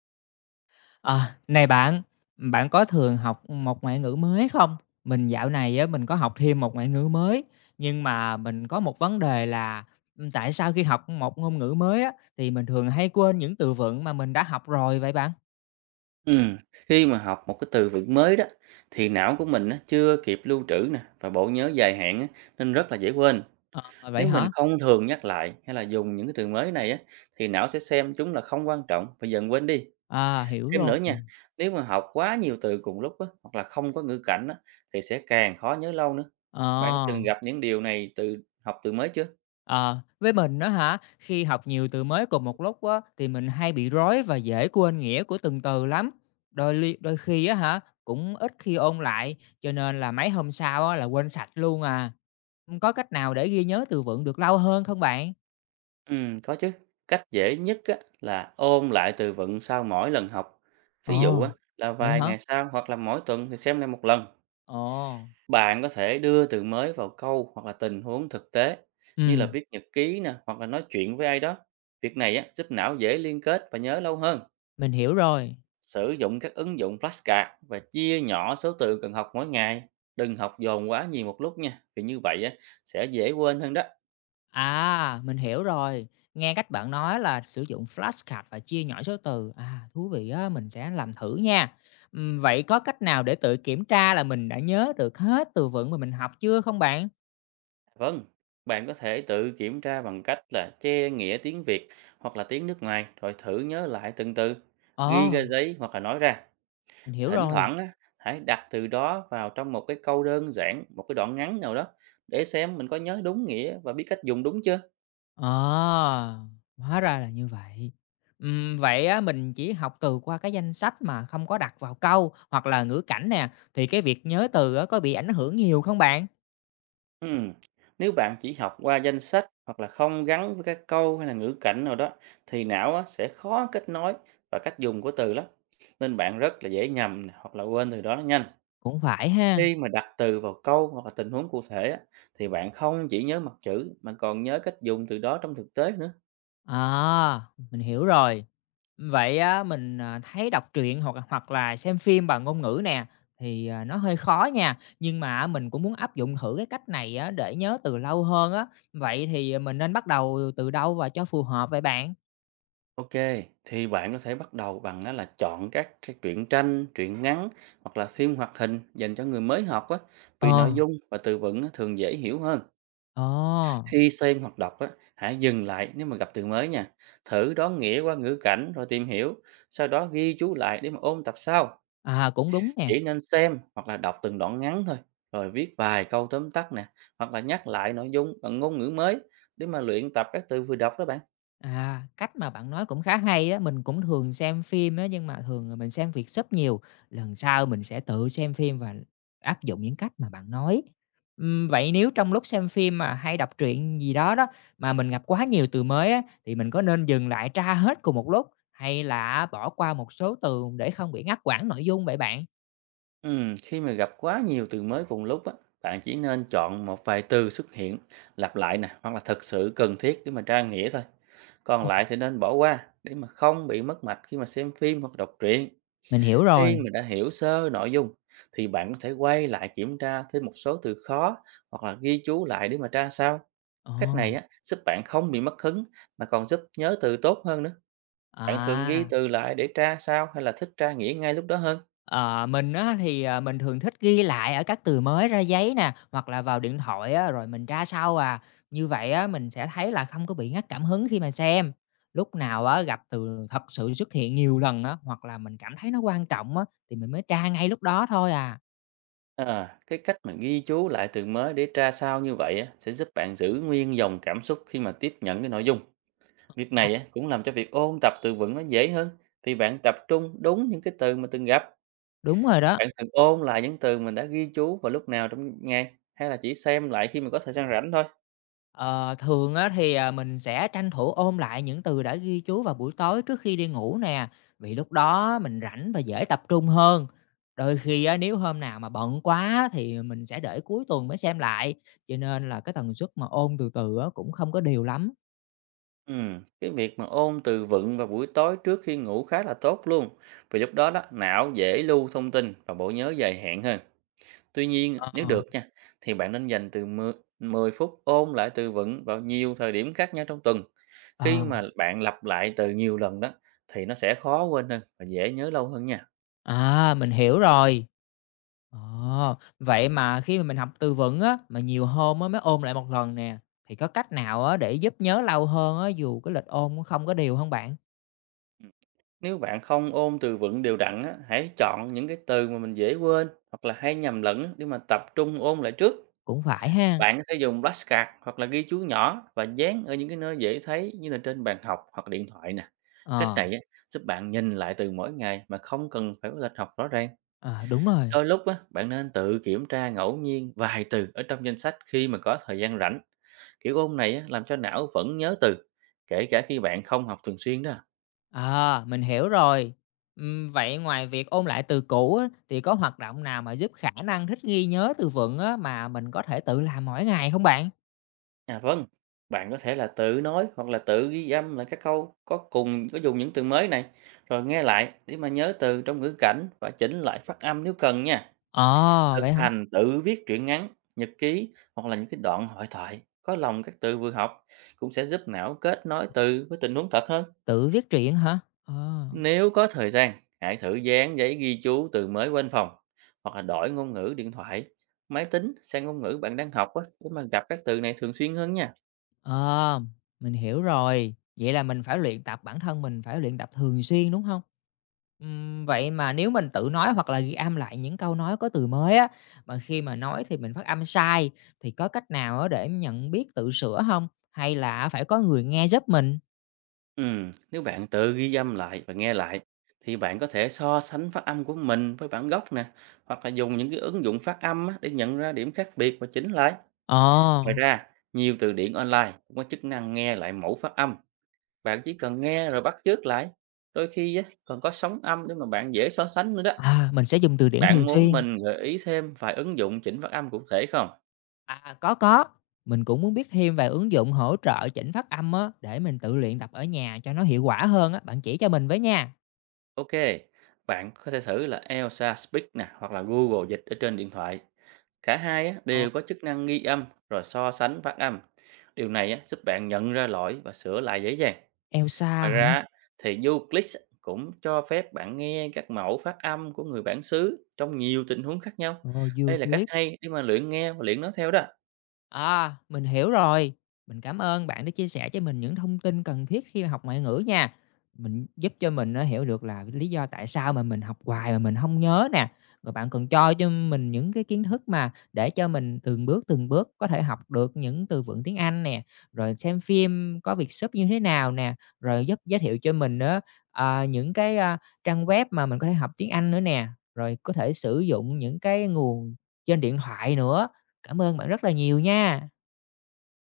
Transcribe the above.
À, này bạn, bạn có thường học một ngoại ngữ mới không? Mình dạo này á, mình có học thêm một ngoại ngữ mới, nhưng mà mình có một vấn đề là, tại sao khi học một ngôn ngữ mới á, thì mình thường hay quên những từ vựng mà mình đã học rồi vậy bạn? Ừm, khi mà học một cái từ vựng mới đó thì não của mình á, chưa kịp lưu trữ nè và bộ nhớ dài hạn á, nên rất là dễ quên. Ờ, vậy Nếu mình hả? không thường nhắc lại hay là dùng những cái từ mới này á, thì não sẽ xem chúng là không quan trọng và dần quên đi. À, hiểu Thêm nữa rồi. nha, nếu mà học quá nhiều từ cùng lúc á, hoặc là không có ngữ cảnh á, thì sẽ càng khó nhớ lâu nữa. Ờ. Bạn đã từng gặp những điều này từ học từ mới chưa? Ờ, với mình á hả, khi học nhiều từ mới cùng một lúc á, thì mình hay bị rối và dễ quên nghĩa của từng từ lắm. Đôi khi á hả, cũng ít khi ôn lại, cho nên là mấy hôm sau á, là quên sạch luôn à. Có cách nào để ghi nhớ từ vựng được lâu hơn không bạn? Có chứ. Cách dễ nhất á, là ôn lại từ vựng sau mỗi lần học. Ví dụ Ồ, á, là vậy vài hả? ngày sau hoặc là mỗi tuần thì xem lại một lần. Ồ, Bạn có thể đưa từ mới vào câu hoặc là tình huống thực tế, như là ừm, viết nhật ký nè, hoặc là nói chuyện với ai đó. Việc này á, giúp não dễ liên kết và nhớ lâu hơn. mình hiểu rồi. Sử dụng các ứng dụng flashcard và chia nhỏ số từ cần học mỗi ngày. Đừng học dồn quá nhiều một lúc nha, vì như vậy á, sẽ dễ quên hơn đó. À, mình hiểu rồi. Nghe cách bạn nói là sử dụng flashcard và chia nhỏ số từ, à, thú vị á, mình sẽ làm thử nha. Vậy có cách nào để tự kiểm tra là mình đã nhớ được hết từ vựng mà mình học chưa không bạn? Vâng, bạn có thể tự kiểm tra bằng cách là che nghĩa tiếng Việt hoặc là tiếng nước ngoài rồi thử nhớ lại từng từ, ghi Ờ, ra giấy hoặc là nói ra. mình hiểu Thỉnh rồi. thoảng á, hãy đặt từ đó vào trong một cái câu đơn giản, một cái đoạn ngắn nào đó để xem mình có nhớ đúng nghĩa và biết cách dùng đúng chưa. Ờ, hóa ra là như vậy. Vậy á, mình chỉ học từ qua cái danh sách mà không có đặt vào câu hoặc là ngữ cảnh nè, thì cái việc nhớ từ á, có bị ảnh hưởng nhiều không bạn? Ừm, Nếu bạn chỉ học qua danh sách hoặc là không gắn với các câu hay là ngữ cảnh nào đó thì não á, sẽ khó kết nối và cách dùng của từ lắm. Nên bạn rất là dễ nhầm nè, hoặc là quên từ đó nó nhanh. Cũng phải ha. Khi mà đặt từ vào câu hoặc là tình huống cụ thể á, thì bạn không chỉ nhớ mặt chữ mà còn nhớ cách dùng từ đó trong thực tế nữa. À, mình hiểu rồi. Vậy á, mình, à, thấy đọc truyện hoặc hoặc là xem phim bằng ngôn ngữ nè, thì, à, nó hơi khó nha, nhưng mà mình cũng muốn áp dụng thử cái cách này á để nhớ từ lâu hơn á. Vậy thì à, mình nên bắt đầu từ đâu và cho phù hợp vậy bạn? Ok, thì bạn có thể bắt đầu bằng á là chọn các cái truyện tranh, truyện ngắn hoặc là phim hoạt hình dành cho người mới học á, Ờ, vì nội dung và từ vựng á thường dễ hiểu hơn. ờ, Khi xem hoặc đọc á, hãy dừng lại nếu mà gặp từ mới nha. Thử đoán nghĩa qua ngữ cảnh rồi tìm hiểu, sau đó ghi chú lại để mà ôn tập sau. à, cũng đúng nè. Chỉ nên xem hoặc là đọc từng đoạn ngắn thôi, rồi viết vài câu tóm tắt nè, hoặc là nhắc lại nội dung bằng ngôn ngữ mới để mà luyện tập các từ vừa đọc đó bạn. À, cách mà bạn nói cũng khá hay á, mình cũng thường xem phim á, nhưng mà thường là mình xem vietsub nhiều, lần sau mình sẽ tự xem phim và áp dụng những cách mà bạn nói. Vậy nếu trong lúc xem phim mà hay đọc truyện gì đó đó, mà mình gặp quá nhiều từ mới á, thì mình có nên dừng lại tra hết cùng một lúc, hay là bỏ qua một số từ để không bị ngắt quãng nội dung vậy bạn? Khi mà gặp quá nhiều từ mới cùng lúc á, bạn chỉ nên chọn một vài từ xuất hiện, lặp lại nè, hoặc là thực sự cần thiết để mà tra nghĩa thôi. Còn Ờ, lại thì nên bỏ qua để mà không bị mất mạch khi mà xem phim hoặc đọc truyện. mình hiểu rồi. Khi mà đã hiểu sơ nội dung thì bạn có thể quay lại kiểm tra thêm một số từ khó hoặc là ghi chú lại để mà tra sau. Ồ, Cách này á, giúp bạn không bị mất hứng mà còn giúp nhớ từ tốt hơn nữa. Bạn thường ghi à. từ lại để tra sao hay là thích tra nghĩa ngay lúc đó hơn? Ờ, mình á thì, à, mình thường thích ghi lại ở các từ mới ra giấy nè, hoặc là vào điện thoại á, rồi mình tra sau à. Như vậy á, mình sẽ thấy là không có bị ngắt cảm hứng khi mà xem. Lúc nào á, gặp từ thật sự xuất hiện nhiều lần á, hoặc là mình cảm thấy nó quan trọng á, thì mình mới tra ngay lúc đó thôi à. À, cái cách mà ghi chú lại từ mới để tra sao như vậy á, sẽ giúp bạn giữ nguyên dòng cảm xúc khi mà tiếp nhận cái nội dung. Việc Ờ. này á, cũng làm cho việc ôn tập từ vựng nó dễ hơn vì bạn tập trung đúng những cái từ mà từng gặp. Đúng rồi đó. Bạn thường ôn lại những từ mình đã ghi chú vào lúc nào trong ngày hay là chỉ xem lại khi mà có thời gian rảnh thôi. Ờ, thường á thì, à, mình sẽ tranh thủ ôn lại những từ đã ghi chú vào buổi tối trước khi đi ngủ nè, vì lúc đó mình rảnh và dễ tập trung hơn. Đôi khi á, nếu hôm nào mà bận quá thì mình sẽ để cuối tuần mới xem lại, cho nên là cái tần suất mà ôn từ từ á cũng không có đều lắm. Cái việc mà ôn từ vựng vào buổi tối trước khi ngủ khá là tốt luôn. Vì lúc đó đó, não dễ lưu thông tin và bộ nhớ dài hạn hơn. Tuy nhiên, nếu Ờ, được nha, thì bạn nên dành từ 10 10 phút ôn lại từ vựng vào nhiều thời điểm khác nhau trong tuần. ờ, Khi mà bạn lặp lại từ nhiều lần đó, thì nó sẽ khó quên hơn và dễ nhớ lâu hơn nha. à, mình hiểu rồi. Ờ, vậy mà khi mà mình học từ vựng á, mà nhiều hôm á mới ôn lại một lần nè, thì có cách nào á để giúp nhớ lâu hơn á dù cái lịch ôn nó không có đều không bạn? Ừ. Nếu bạn không ôn từ vựng đều đặn á, hãy chọn những cái từ mà mình dễ quên hoặc là hay nhầm lẫn á để mà tập trung ôn lại trước. Cũng phải ha. Bạn có thể dùng flashcard hoặc là ghi chú nhỏ và dán ở những cái nơi dễ thấy như là trên bàn học hoặc điện thoại nè. Cách Ờ, này á, giúp bạn nhìn lại từ mỗi ngày mà không cần phải có lịch học rõ ràng. à, đúng rồi. Đôi lúc á, bạn nên tự kiểm tra ngẫu nhiên vài từ ở trong danh sách khi mà có thời gian rảnh. Kiểu ôn này á, làm cho não vẫn nhớ từ, kể cả khi bạn không học thường xuyên đó. À, mình hiểu rồi. Vậy ngoài việc ôn lại từ cũ á, thì có hoạt động nào mà giúp khả năng thích nghi nhớ từ vựng á, mà mình có thể tự làm mỗi ngày không bạn? À, vâng, bạn có thể là tự nói hoặc là tự ghi âm lại các câu có dùng những từ mới này rồi nghe lại để mà nhớ từ trong ngữ cảnh và chỉnh lại phát âm nếu cần nha. Ờ, Thực vậy hả? hành tự viết truyện ngắn, nhật ký hoặc là những cái đoạn hội thoại có lòng các từ vừa học cũng sẽ giúp não kết nối từ với tình huống thật hơn. Tự viết truyện hả? Ờ. Nếu có thời gian, hãy thử dán giấy ghi chú từ mới quên phòng hoặc là đổi ngôn ngữ điện thoại, máy tính sang ngôn ngữ bạn đang học á, để mà gặp các từ này thường xuyên hơn nha. Ờ, mình hiểu rồi. Vậy là mình phải luyện tập bản thân mình phải luyện tập thường xuyên đúng không? Vậy mà nếu mình tự nói hoặc là ghi âm lại những câu nói có từ mới á, mà khi mà nói thì mình phát âm sai thì có cách nào á để nhận biết tự sửa không? Hay là phải có người nghe giúp mình? Nếu bạn tự ghi âm lại và nghe lại thì bạn có thể so sánh phát âm của mình với bản gốc nè, hoặc là dùng những cái ứng dụng phát âm á, để nhận ra điểm khác biệt và chỉnh lại. Ờ, Ngoài ra, nhiều từ điển online cũng có chức năng nghe lại mẫu phát âm, bạn chỉ cần nghe rồi bắt chước lại. Đôi khi á, còn có sóng âm để mà bạn dễ so sánh nữa đó. à, mình sẽ dùng từ điển Bạn thường muốn xuyên. mình gợi ý thêm vài ứng dụng chỉnh phát âm cụ thể không? À, có, mình cũng muốn biết thêm về ứng dụng hỗ trợ chỉnh phát âm á, để mình tự luyện tập ở nhà cho nó hiệu quả hơn á, bạn chỉ cho mình với nha. Ok, bạn có thể thử là Elsa Speak nè hoặc là Google Dịch ở trên điện thoại. Cả hai á, Ờ, đều có chức năng ghi âm rồi so sánh phát âm. Điều này á, giúp bạn nhận ra lỗi và sửa lại dễ dàng. Elsa Ngoài hả? ra á, thì YouClick á, cũng cho phép bạn nghe các mẫu phát âm của người bản xứ trong nhiều tình huống khác nhau. Ờ, Đây là cách Euclid. hay để mà luyện nghe và luyện nó theo đó. À, mình hiểu rồi. Mình cảm ơn bạn đã chia sẻ cho mình những thông tin cần thiết khi mà học ngoại ngữ nha. Mình giúp cho mình nó hiểu được là lý do tại sao mà mình học hoài mà mình không nhớ nè. Rồi bạn còn cho mình những cái kiến thức mà để cho mình từng bước có thể học được những từ vựng tiếng Anh nè, rồi xem phim có việc sub như thế nào nè, rồi giúp giới thiệu cho mình á, à, những cái, a, trang web mà mình có thể học tiếng Anh nữa nè, rồi có thể sử dụng những cái nguồn trên điện thoại nữa. Cảm ơn bạn rất là nhiều nha.